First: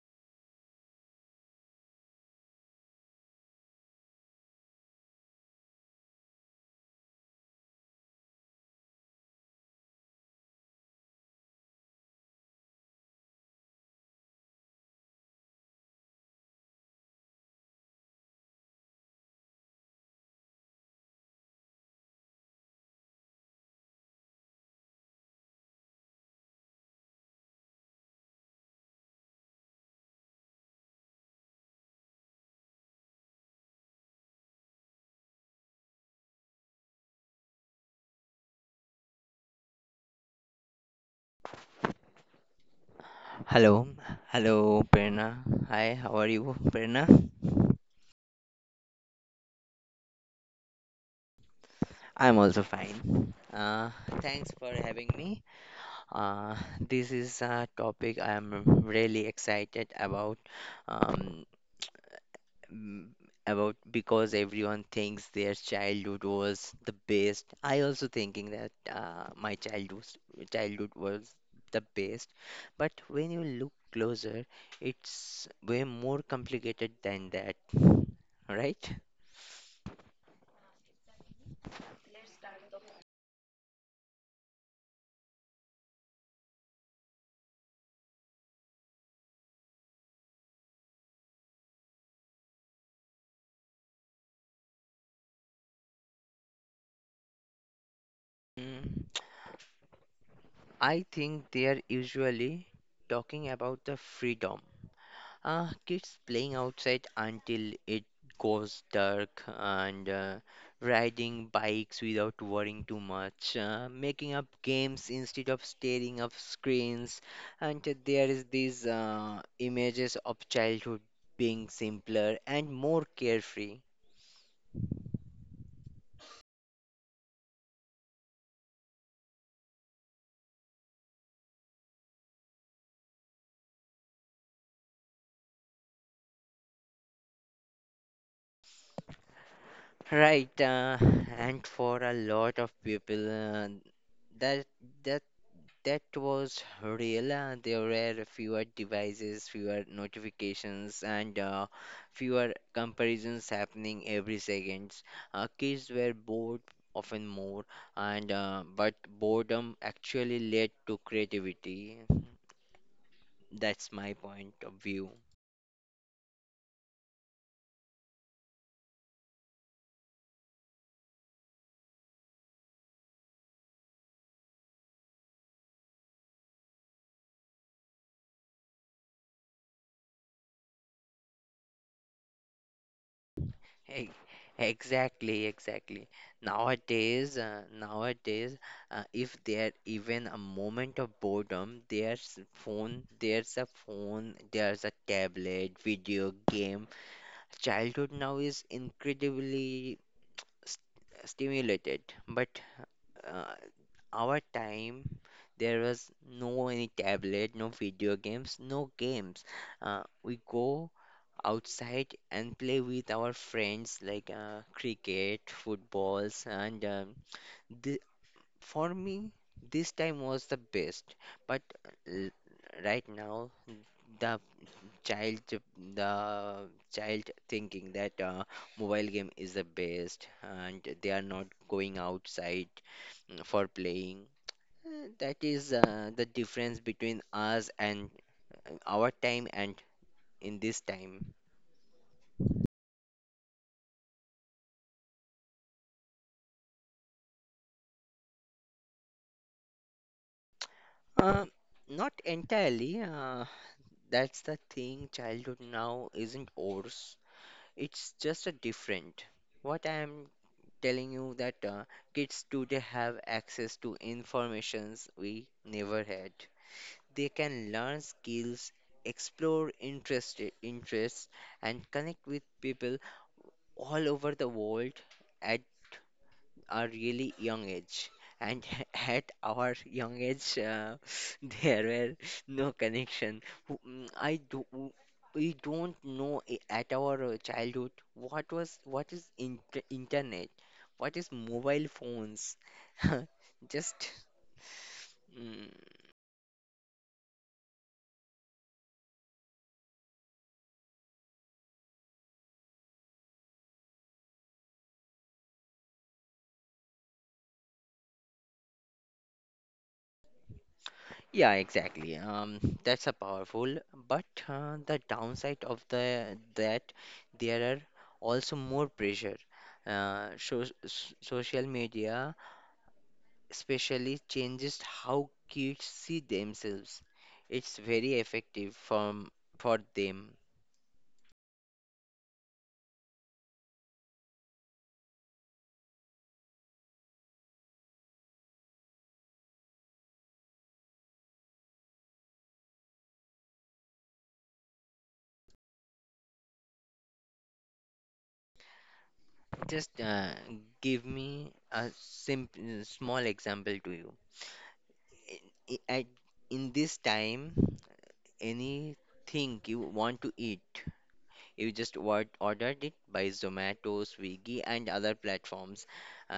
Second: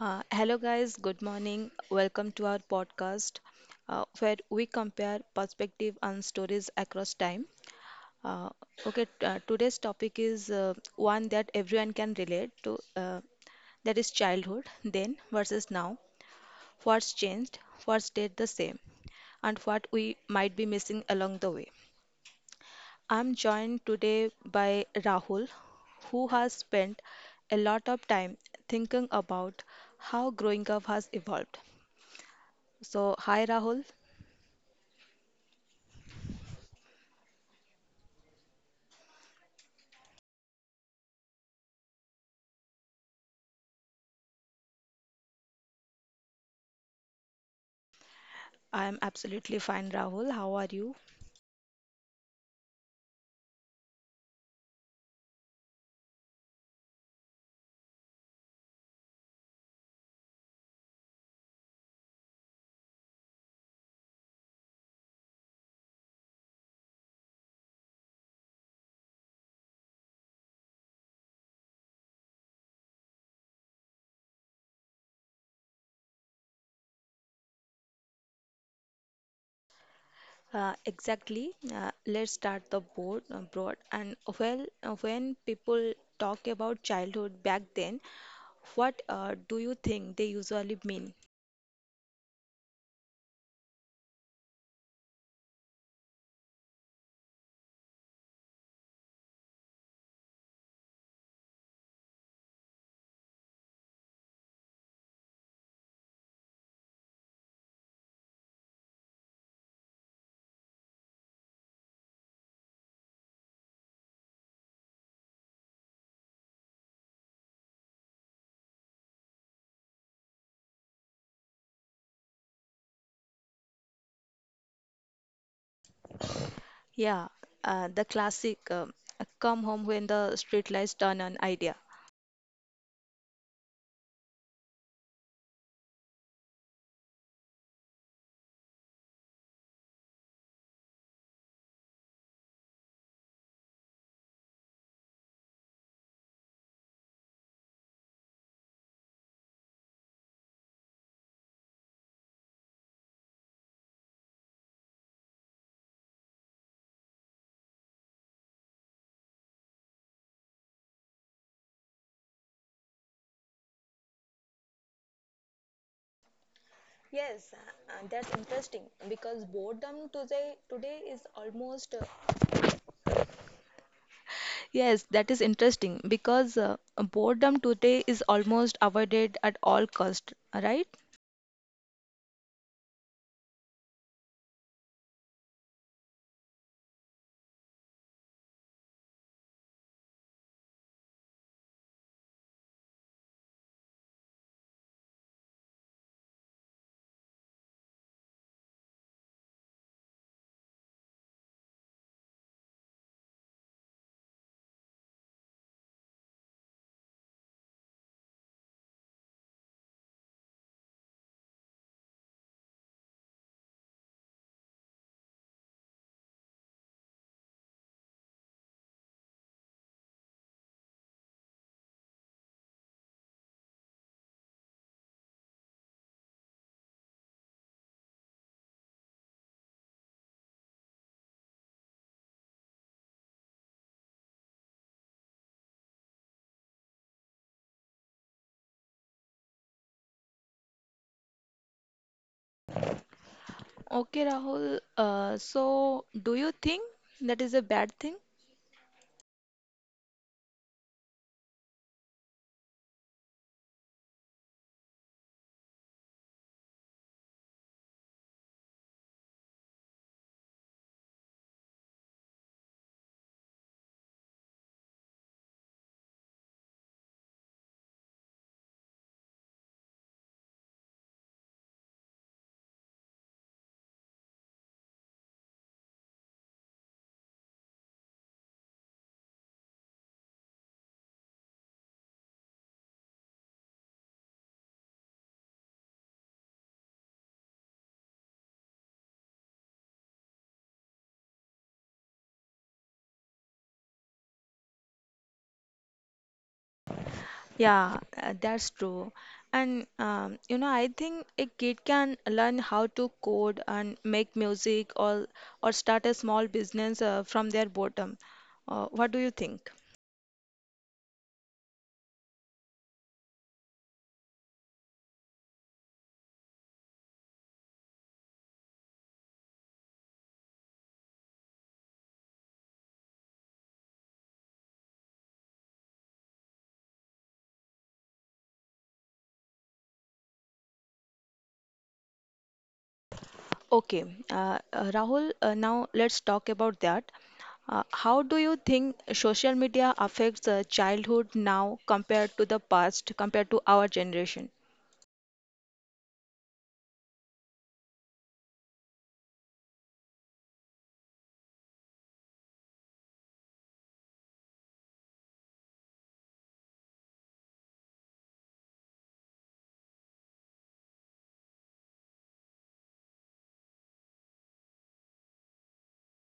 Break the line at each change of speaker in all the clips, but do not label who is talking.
Hello, guys. Good morning. Welcome to our podcast where we compare perspective and stories across time. Uh, okay, today's topic is one that everyone can relate to, that is childhood, then versus now. What's changed, what stayed the same, and what we might be missing along the way. I'm joined today by Rahul, who has spent a lot of time thinking about how growing up has evolved. So, hi Rahul.
Hello, hello, Prerna. Hi, how are you, Prerna?
I'm absolutely fine, Rahul. How are you?
I'm also fine. Thanks for having me. This is a topic I'm really excited about. Um, m- about because everyone thinks their childhood was the best. I also thinking that my childhood was the best, but when you look closer, it's way more complicated than that, right?
Exactly. Let's start the board broad. When people talk about childhood back then, what do you think they usually mean?
Mm, I think they are usually talking about the freedom. Kids playing outside until it goes dark, and riding bikes without worrying too much, making up games instead of staring up screens. And there is these images of childhood being simpler and more carefree.
Yeah, the classic come home when the street lights turn on idea.
Right, and for a lot of people, that That was real. There were fewer devices, fewer notifications, and fewer comparisons happening every seconds. Kids were bored often more, and but boredom actually led to creativity. That's my point of view.
Yes, that's interesting because boredom today today is almost Yes, that is interesting because boredom today is almost avoided at all cost, right?
E- Exactly, exactly. Nowadays, if there even a moment of boredom, there's a phone, there's a tablet, video game. Childhood now is incredibly st stimulated, but uh, our time there was no any tablet, no video games, no games. We go outside and play with our friends like cricket, footballs, and the, for me, this time was the best. But l- right now, the child, the child thinking that mobile game is the best, and they are not going outside for playing. That is the difference between us and our time and in this time.
Okay, Rahul. So, do you think that is a bad thing?
Uh, not entirely. That's the thing. Childhood now isn't ours. It's just a different. What I'm telling you that kids today have access to informations we never had. They can learn skills, explore interests, and connect with people all over the world at a really young age. And at our young age, there were no connection. Who- mm, I do, we don't know at our childhood what is internet, what is mobile phones. Just mm,
Yeah, that's true. And you know, I think a kid can learn how to code and make music or start a small business from their bottom. What do you think?
yeah, exactly. That's a powerful, but the downside of the that there are also more pressure. So, social media especially changes how kids see themselves. It's very effective from for them.
Okay, Rahul, now let's talk about that. How do you think social media affects the childhood now compared to the past, compared to our generation?
Just give me a simple small example to you. In, i- at, in this time, anything you want to eat, you just what ordered it by Zomato, Swiggy, and other platforms,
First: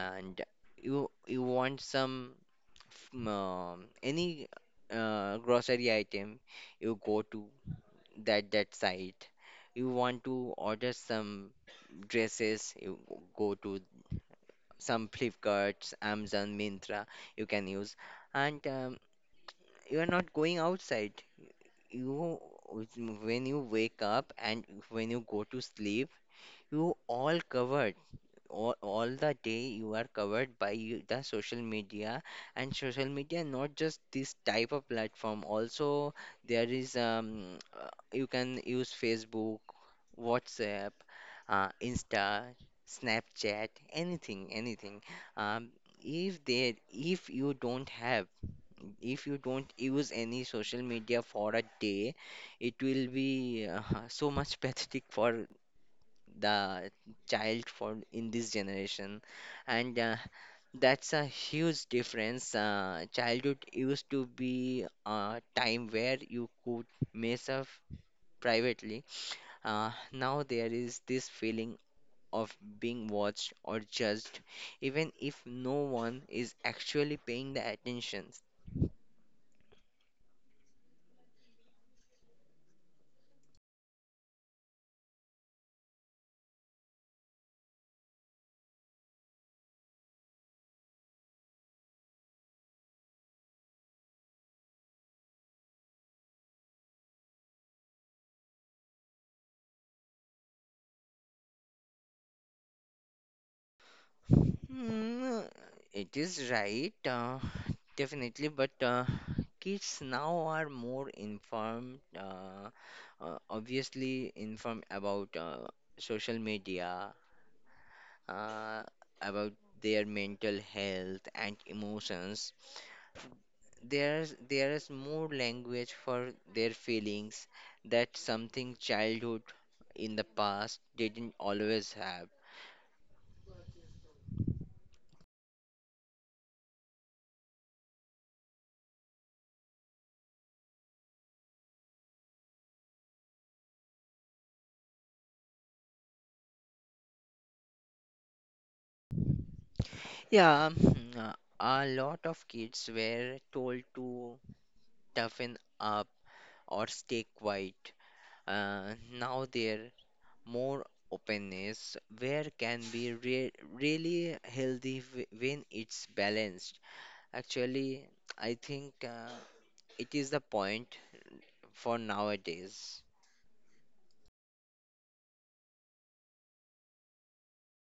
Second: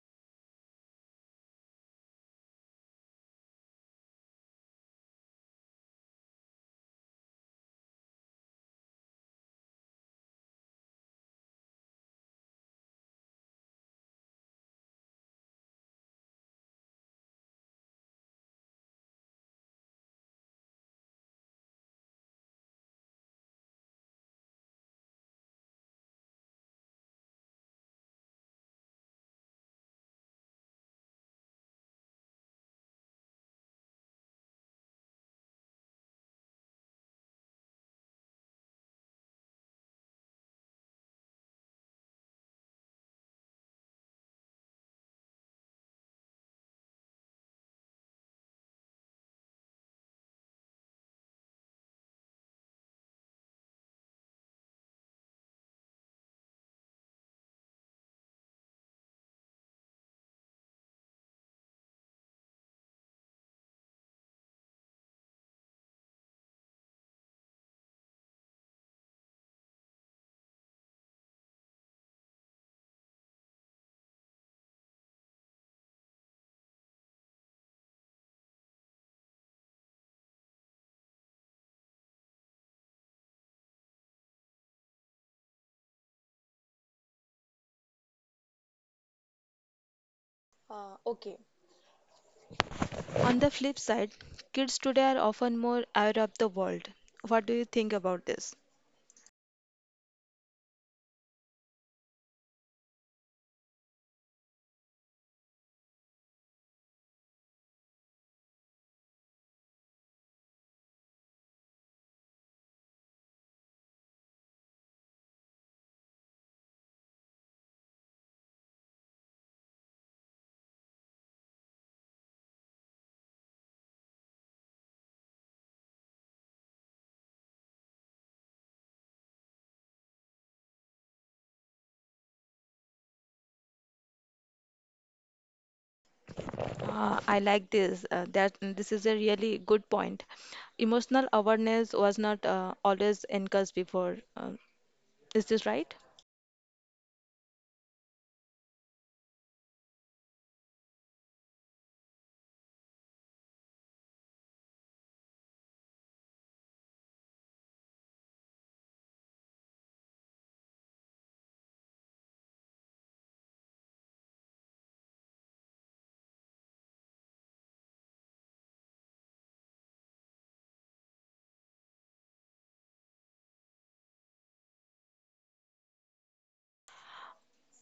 and you want some any grocery item. You go to that site. You want to order some dresses. You go to some flipkarts, amazon, mintra you can use. And you are not going outside, you when you wake up and when you go to sleep, you all covered, all the day. You are covered by the social media, and social media not just this type of platform also. There is uh, you can use Facebook, WhatsApp, Insta, Snapchat, anything. um, if there if you don't use any social media for a day, it will be so much pathetic for the child found in this generation. And that's a huge difference. Childhood used to be a time where you could mess up privately. Now there is this feeling of being watched or judged, even if no one is actually paying the attention.
Okay. On the flip side, kids today are often more aware of the world. What do you think about this?
Mm, it is right, definitely, but kids now are more informed, obviously informed about social media, uh, about their mental health and emotions. There is more language for their feelings, that something childhood in the past didn't always have.
I like this. That this is a really good point. Emotional awareness was not always encouraged before. Is this right?
Yeah. A lot of kids were told to toughen up or stay quiet. Uh, Now there more openness where can be re really healthy when it's balanced. Actually, I think it is the point for nowadays.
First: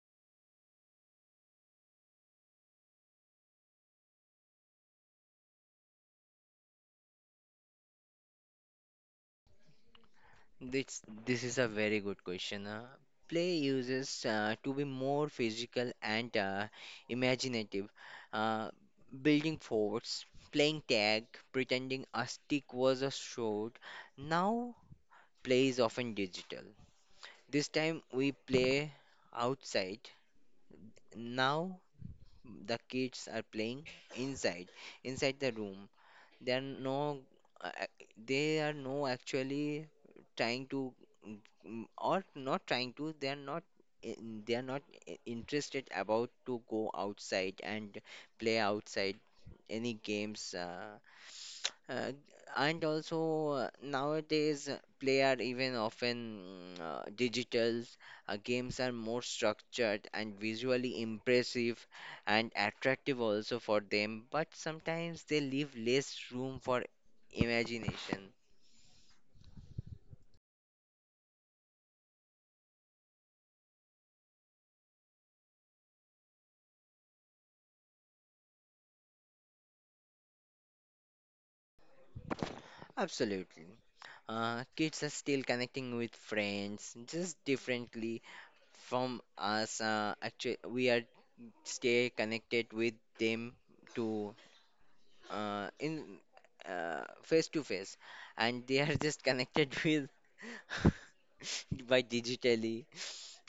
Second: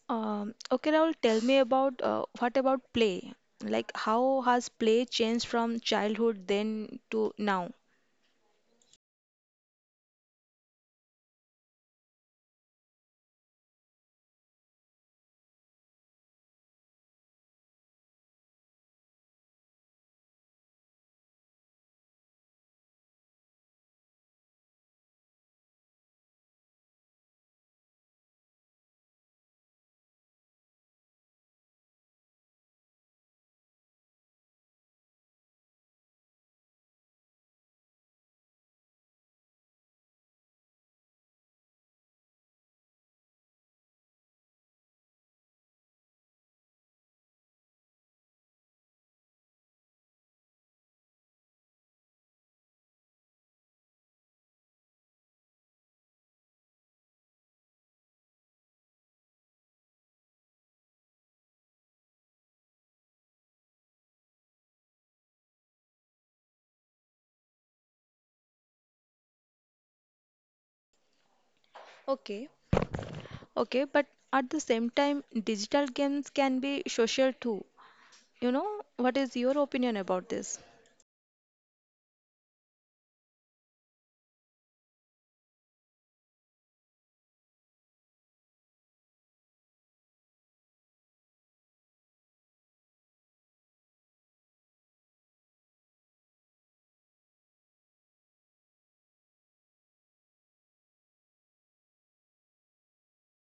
Okay, Rahul, tell me about what about play? Like, how has play changed from childhood then to now?
This is a very good question. Play uses to be more physical and imaginative. Uh, Building forts, playing tag, pretending a stick was a sword. Now play is often digital. This time we play outside. Now the kids are playing inside, inside the room. There are no, ac- They are no actually trying to, mm, or not trying to. They are not. They are not interested about to go outside and play outside any games. Uh, and also nowadays play are even often digital. Games are more structured and visually impressive and attractive also for them, but sometimes they leave less room for imagination.
Okay. Okay, but at the same time, digital games can be social too. You know, what is your opinion about this?
Absolutely. Kids are still connecting with friends just differently from us. Actually, we are stay connected with them to in face to face, and they are just connected with by digitally,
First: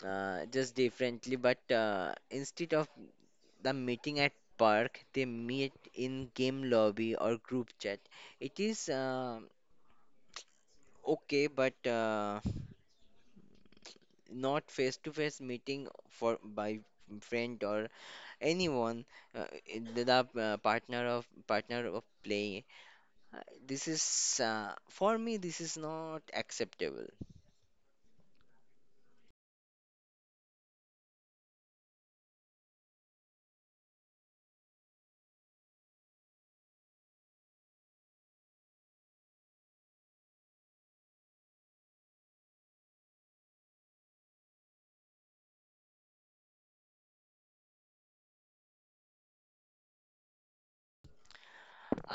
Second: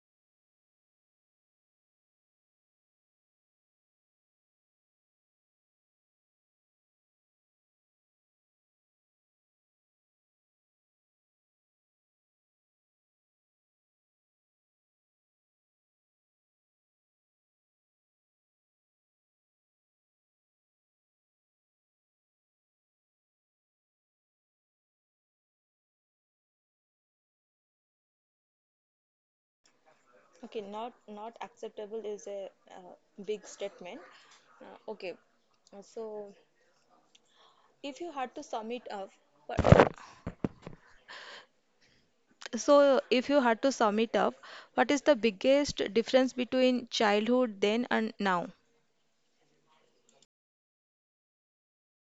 just differently, but instead of the meeting at park, they meet in game lobby or group chat. It is okay, but not face to face meeting for by friend or anyone. Uh, the, partner of play. Uh, this is uh, for me, this is not acceptable.
Okay, not acceptable is a uh, big statement. Okay, so if you had to sum it up, what So, if you had to sum it up, what is the biggest difference between childhood then and now?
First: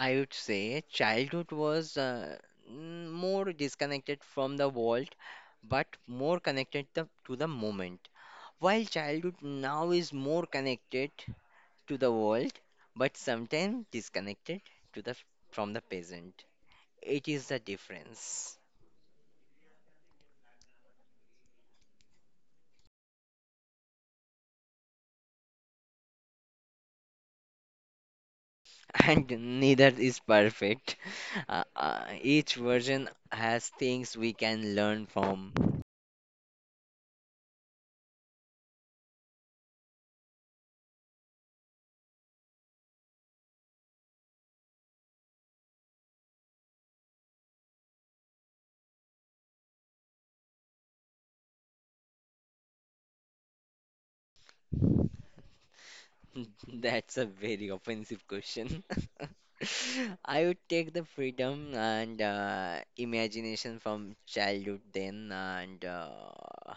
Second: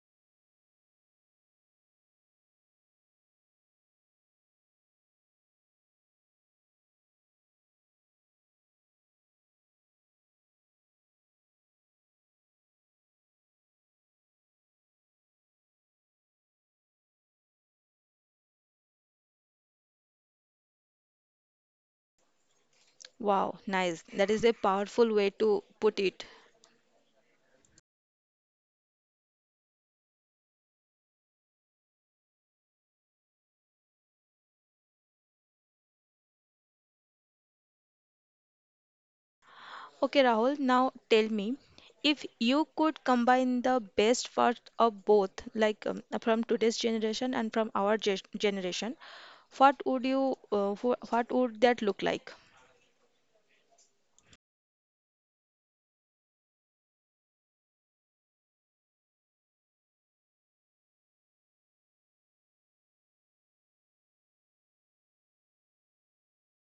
I would say childhood was more disconnected from the world, but more connected to the moment. While childhood now is more connected to the world, but sometimes disconnected to the from the present. It is the difference.
Wow, nice. That is a powerful way to put it.
And neither is perfect. Each version has things we can learn from.
Okay, Rahul, now tell me if you could combine the best part of both, like from today's generation and from our ge generation, what would you, what would that look like?
That's a very offensive question. I would take the freedom and imagination from childhood then, and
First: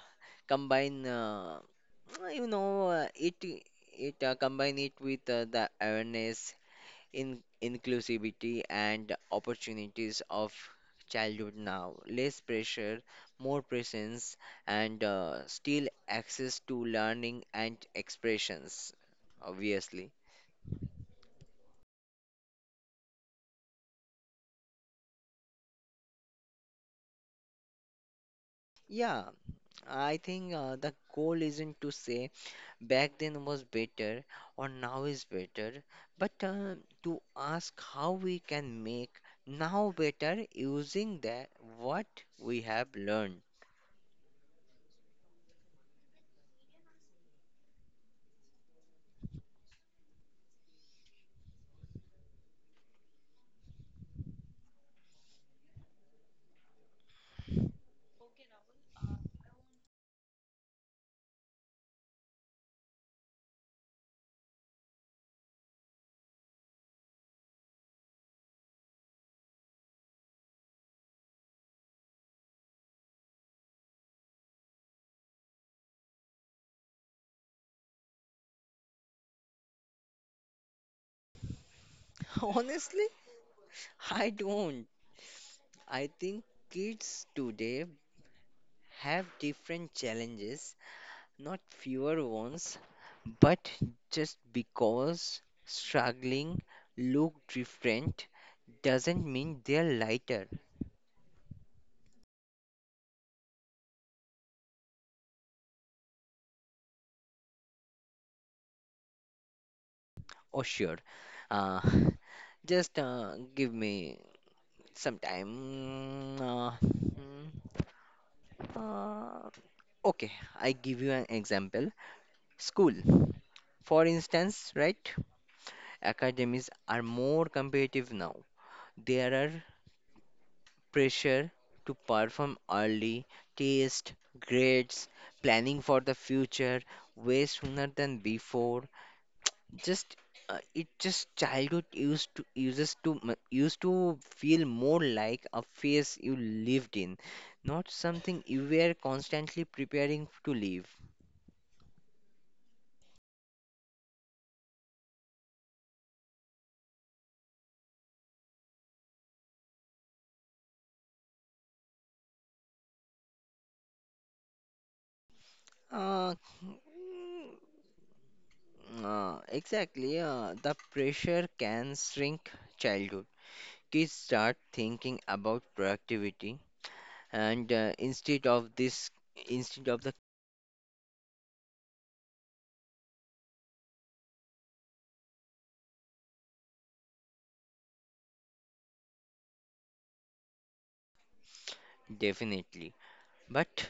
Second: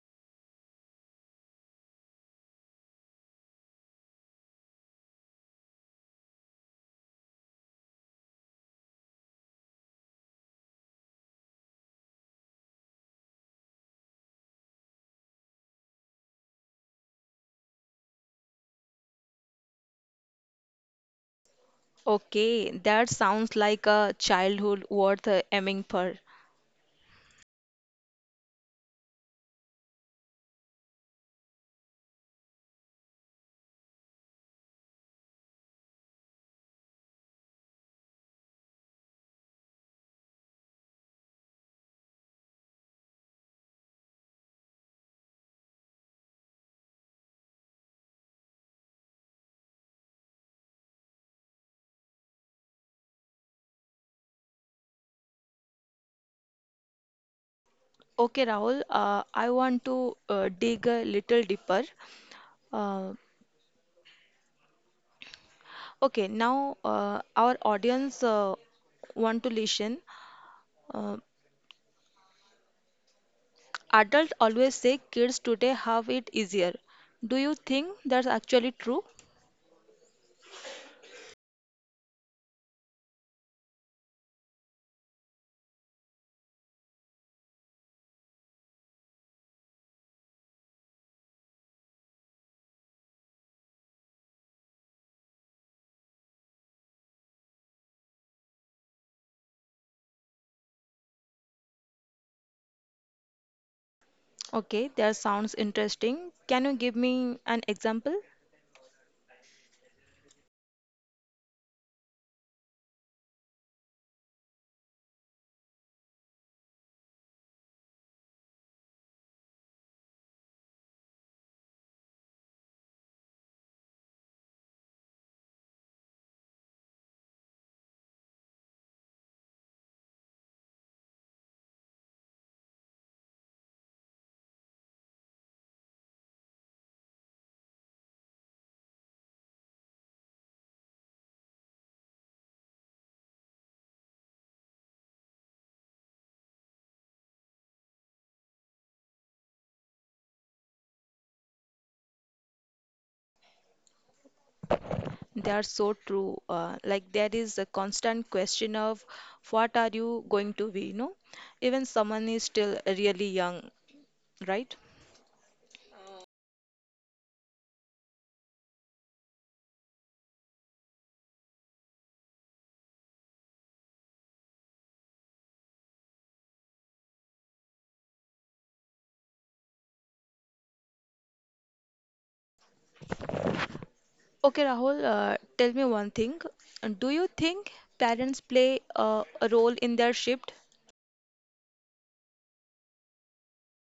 combine you know it it combine it with the awareness, in inclusivity, and opportunities of childhood now. Less pressure, more presence, and still access to learning and expressions, obviously.
Okay, that sounds like a childhood worth aiming for.
Yeah, I think the goal isn't to say back then was better or now is better, but to ask how we can make now better using that what we have learned.
Okay, Rahul, I want to dig a little deeper. Uh, okay, now our audience want to listen. Uh, Adults always say kids today have it easier. Do you think that's actually true?
Honestly, I don't. I think kids today have different challenges, not fewer ones, but just because struggling look different doesn't mean they're lighter.
Okay, that sounds interesting. Can you give me an example?
Oh, sure. Uh, just give me some time. Mm, uh, okay, I give you an example. School, for instance, right? Academies are more competitive now. There are pressure to perform early, test, grades, planning for the future way sooner than before. Just it just Childhood used to used to feel more like a phase you lived in, not something you were constantly preparing to live.
They are so true. Like there is a constant question of what are you going to be, you know? Even someone is still really young, right?
Uh, mm, exactly. The pressure can shrink childhood. Kids start thinking about productivity, and instead of the.
Okay, Rahul, tell me one thing. Do you think parents play a role in their shift?
Definitely, but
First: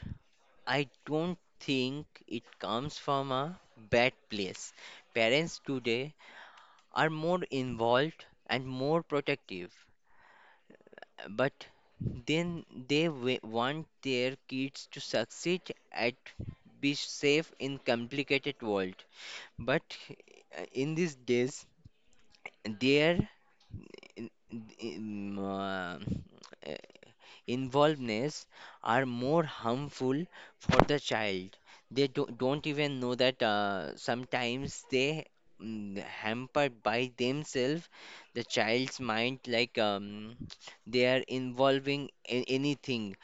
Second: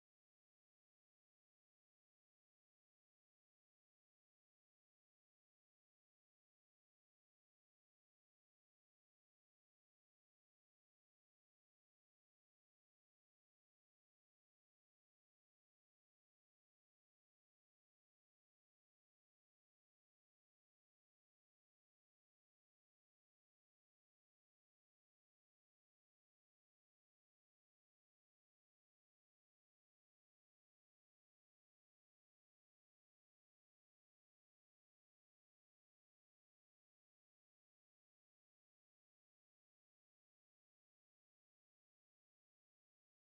I don't think it comes from a bad place. Parents today are more involved and more protective, but then they want their kids to succeed and be safe in complicated world. But in these days, their in, in, uh, involvedness are more harmful for the child. They don't even know that sometimes they hampered by themselves the child's mind like they are involving in anything.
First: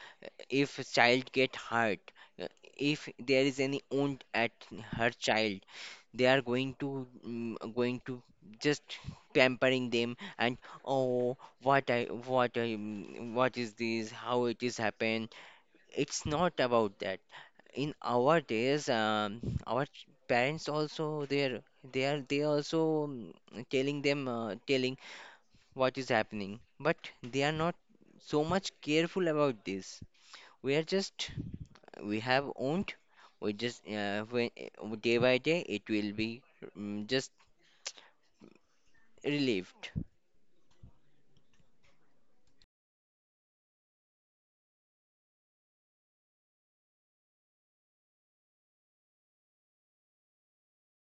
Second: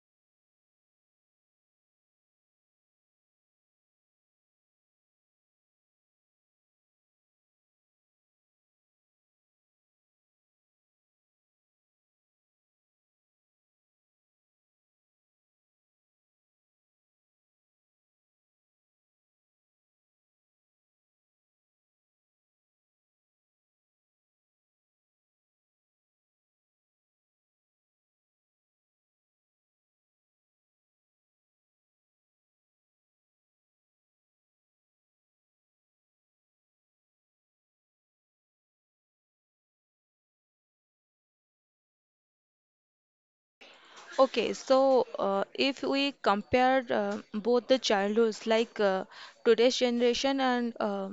If a child get hurt, uh, if there is any wound at her child, they are going to just pampering them and oh, what i what is this, how it is happened. It's not about that. In our days, our parents also, they're they are they also telling them, telling what is happening, but they are not so much careful about this. We are just, we have owned. we just uh, when, Day by day it will be just relieved.
Okay, so if we compare both the childhoods, like today's generation and uh,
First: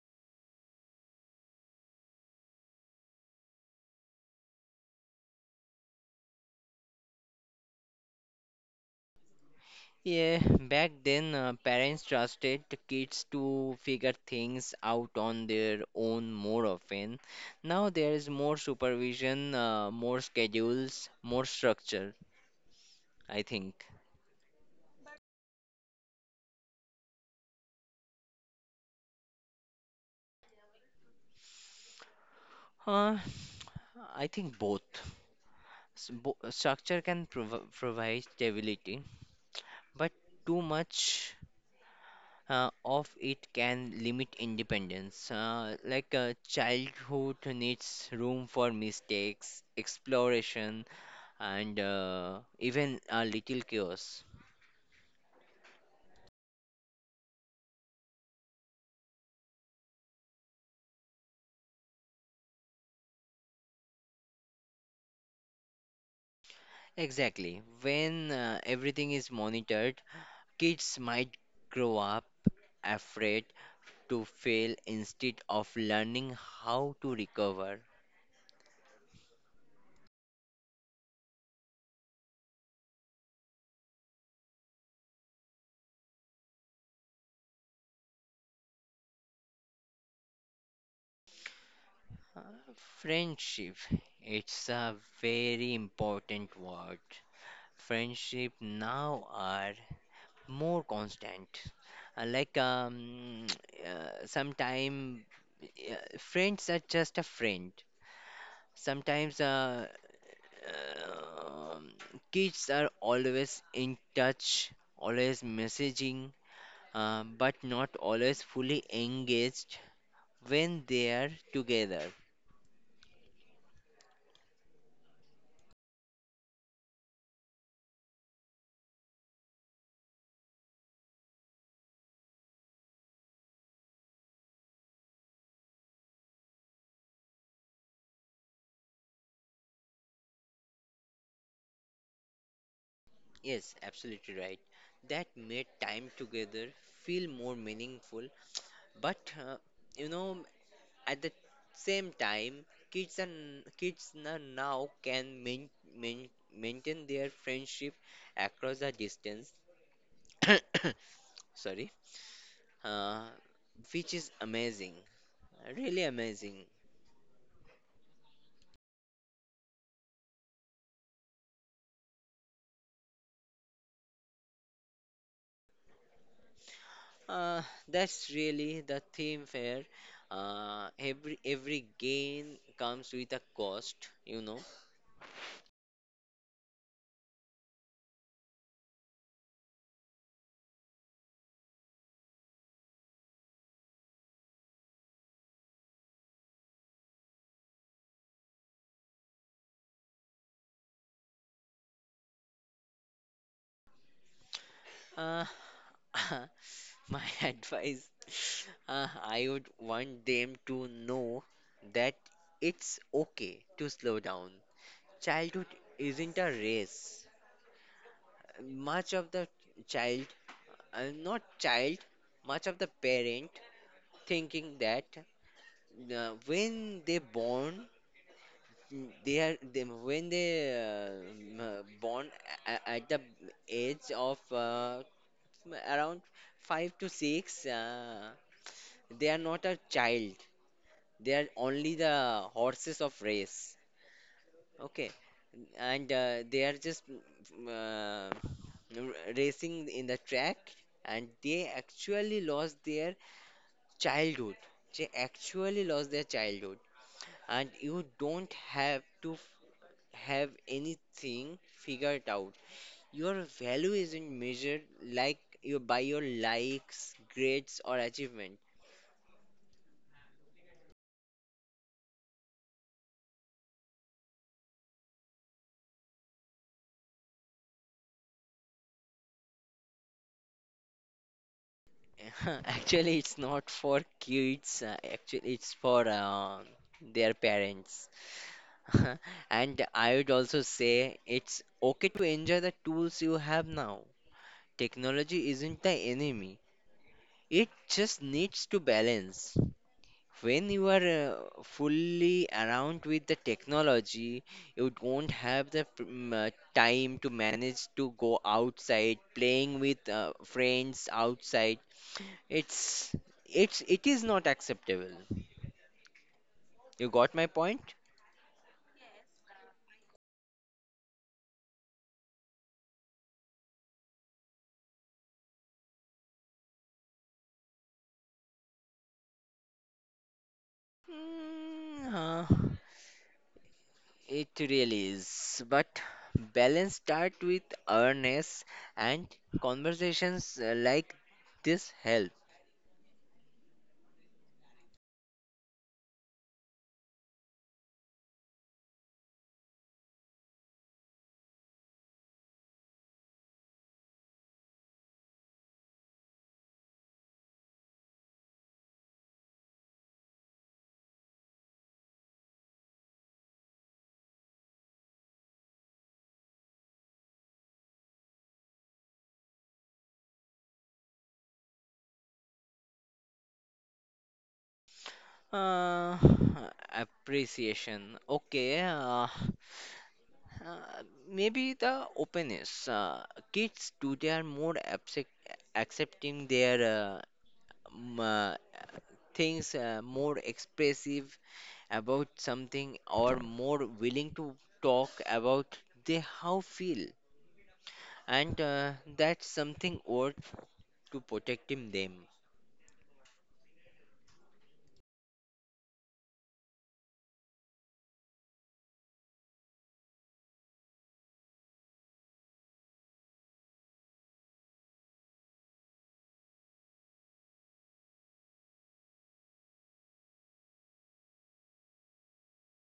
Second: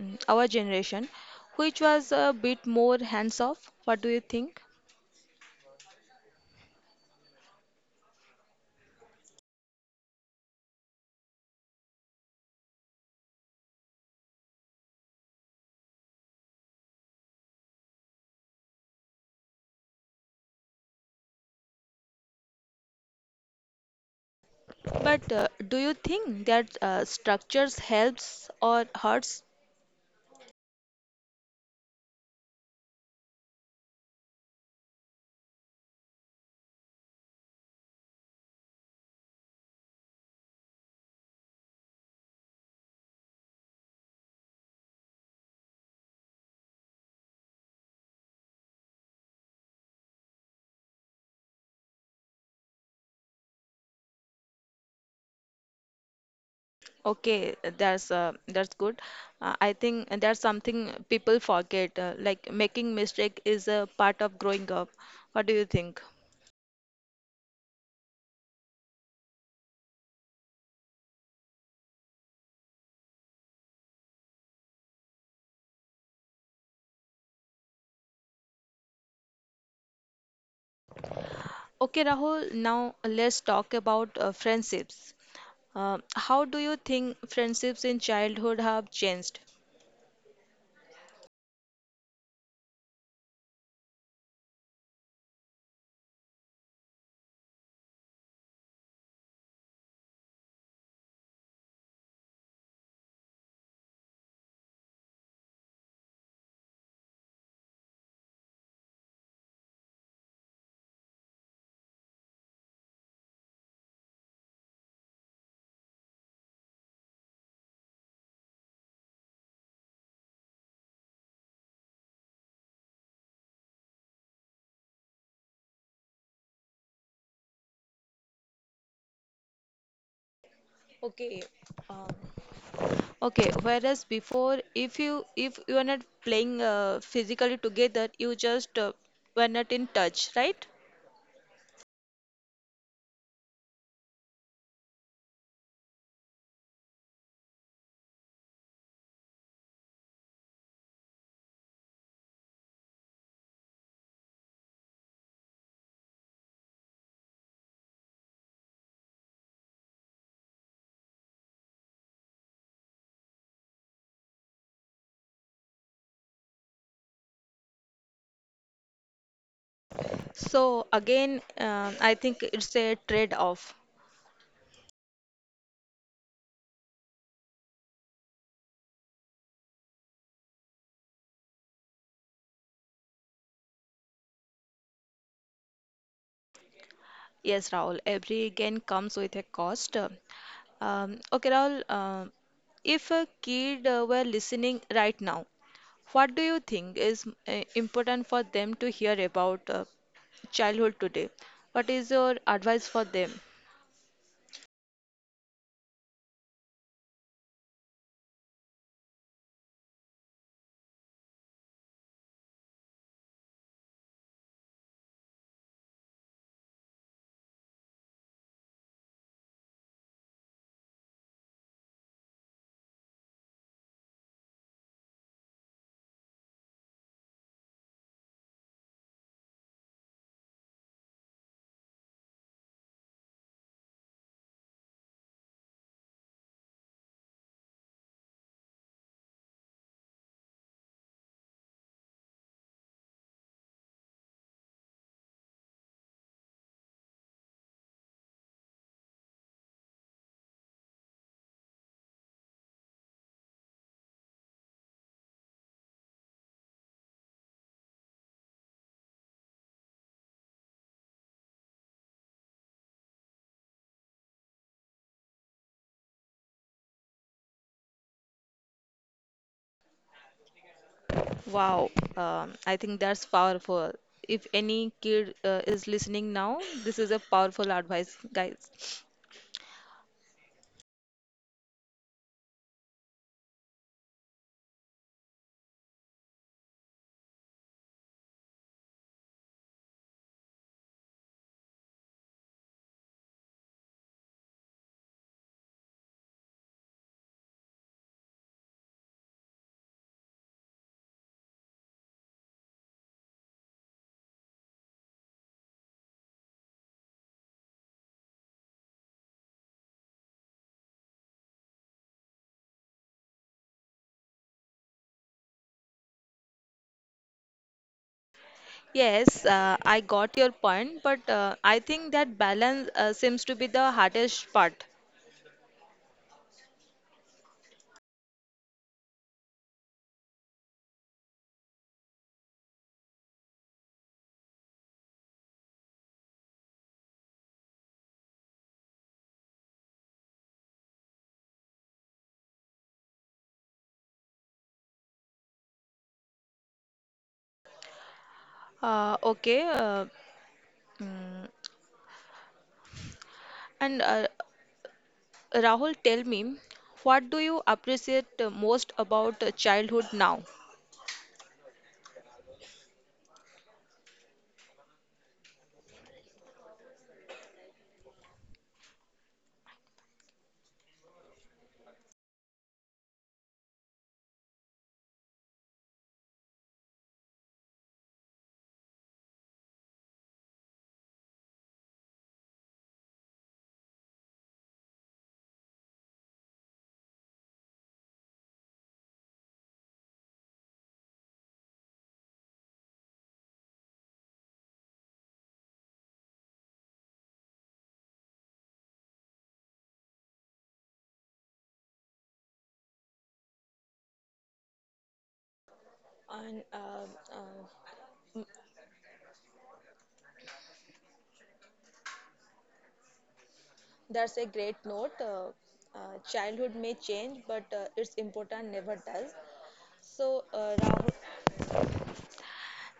mm, our generation, which was a bit more hands-off, what do you think?
Yeah, back then parents trusted the kids to figure things out on their own more often. Now there is more supervision, more schedules, more structure, I think.
But do you think that structures helps or hurts?
Huh? I think both. Structure can provide stability, but too much of it can limit independence. Like childhood needs room for mistakes, exploration, and even a little chaos.
Okay, that's good. I think that's something people forget. Like making mistake is a part of growing up. What do you think?
Exactly. When everything is monitored, kids might grow up afraid to fail instead of learning how to recover.
Okay, Rahul. Now let's talk about friendships. How do you think friendships in childhood have changed?
Friendship, it's a very important word. Friendship now are more constant. Like sometime friends are just a friend. Sometimes Um, kids are always in touch, always messaging, but not always fully engaged when they are together.
Okay. Um, okay, whereas before, if you are not playing physically together, you just were not in touch, right?
Yes, absolutely right. That made time together feel more meaningful, but you know, at the same time, kids now can main, maintain their friendship across the distance. Sorry. uh, which is amazing, really amazing.
So again, um, I think it's a trade-off.
Uh, that's really the theme fair. Every gain comes with a cost.
Yes, Rahul, every gain comes with a cost. Okay, Rahul, um, if a kid were listening right now, what do you think is important for them to hear about childhood today? What is your advice for them?
Uh, my advice, I would want them to know that it's okay to slow down. Childhood isn't a race. Much of the child, not child, much of the parent thinking that when they born, mm, they are they, when they uh, m- born at the age of around 5 to 6, they are not a child, they are only the horses of race, okay. And they are just racing in the track, and they actually lost their childhood. They actually lost their childhood. And you don't have to have anything figured out. Your value isn't measured like you by your likes, grades, or achievement.
Wow, I think that's powerful. If any kid is listening now, this is a powerful advice, guys.
Actually, it's not for kids. Actually, it's for their parents. And I would also say it's okay to enjoy the tools you have now. Technology isn't the enemy. It just needs to balance. When you are fully around with the technology, you don't have the time to manage to go outside playing with friends outside. it's it is not acceptable. You got my point?
Yes, I got your point, but I think that balance seems to be the hardest part.
Mm, uh, it really is, but balance start with awareness and conversations like this help.
Okay, mm, and Rahul, tell me, what do you appreciate most about childhood now?
Uh, Appreciation. Okay. Uh, Maybe the openness. Kids today are more accepting their m- uh, things, more expressive about something, or more willing to talk about they how feel, and that's something worth to protecting them.
And uh, that's a great note. Uh, Childhood may change, but its important never does. So, Rahul,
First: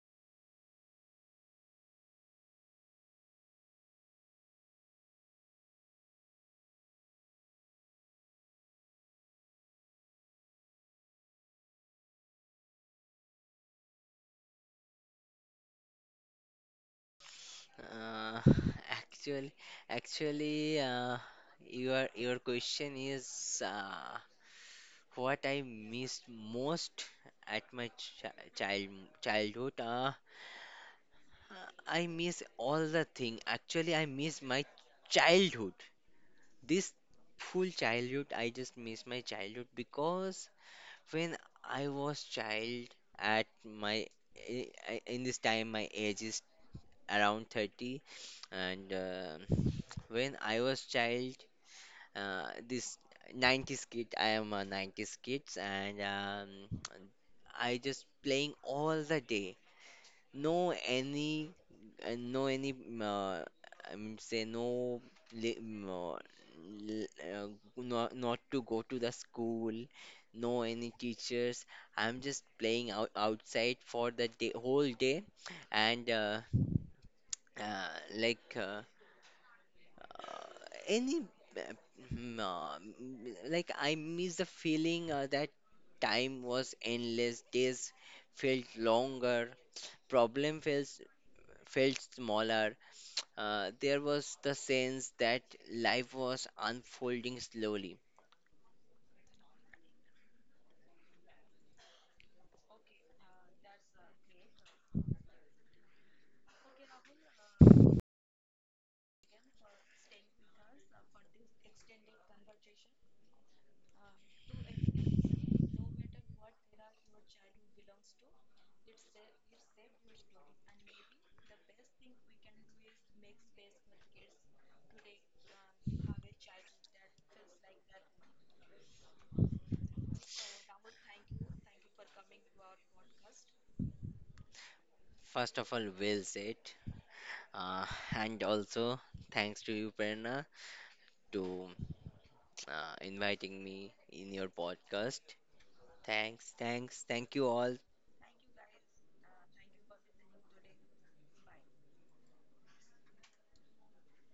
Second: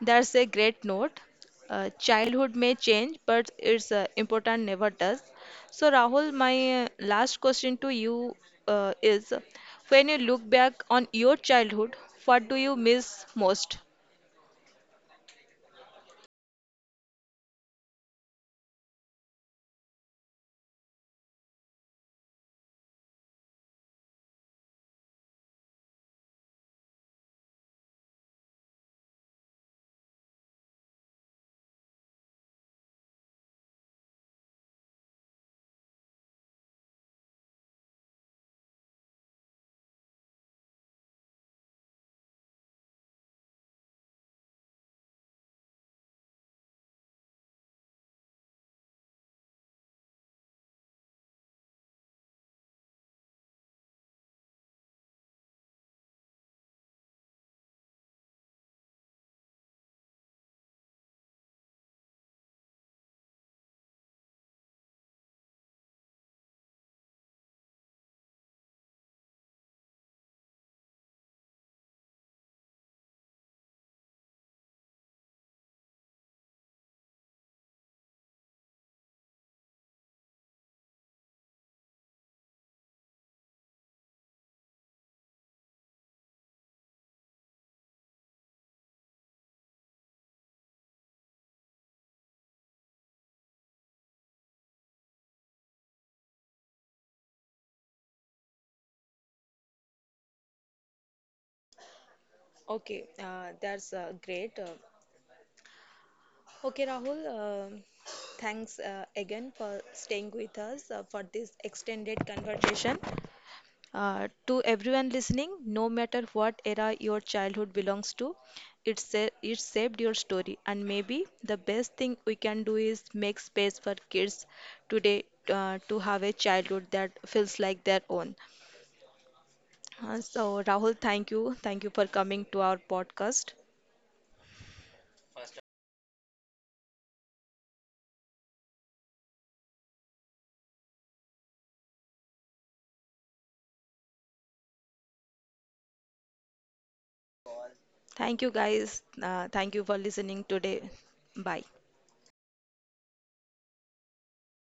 That's a great note. Childhood may change, but it's important never does. So, Rahul, my last question to you is, when you look back on your childhood, what do you miss most?
Uh, actually, actually, your question is what I missed most at my ch child childhood. I miss all the thing. Actually, I miss my childhood. This full childhood, I just miss my childhood, because when I was child at my in this time, my age is around 30. And when I was child, this 90s kid, I am a 90s kids, and I just playing all the day. No any, no any. I mean, say no. li- mm, uh, l- uh, Not, not to go to the school, no any teachers. I'm just playing outside for the day, whole day, and uh, like. Any uh, mm, uh, m- like I miss the feeling that time was endless, days felt longer, problem felt smaller. There was the sense that life was unfolding slowly.
Okay, that's great. Okay, Rahul, um, thanks again for staying with us for this extended conversation. To everyone listening, no matter what era your childhood belongs to, it shaped your story. And maybe the best thing we can do is make space for kids today to have a childhood that feels like their own. So, Rahul, thank you. Thank you for coming to our podcast.
First of all, well said. Uh, and also, thanks to you, Prerna, to inviting me in your podcast. Thanks, thanks, thank you all.
Thank you, guys. Thank you for listening today. Bye.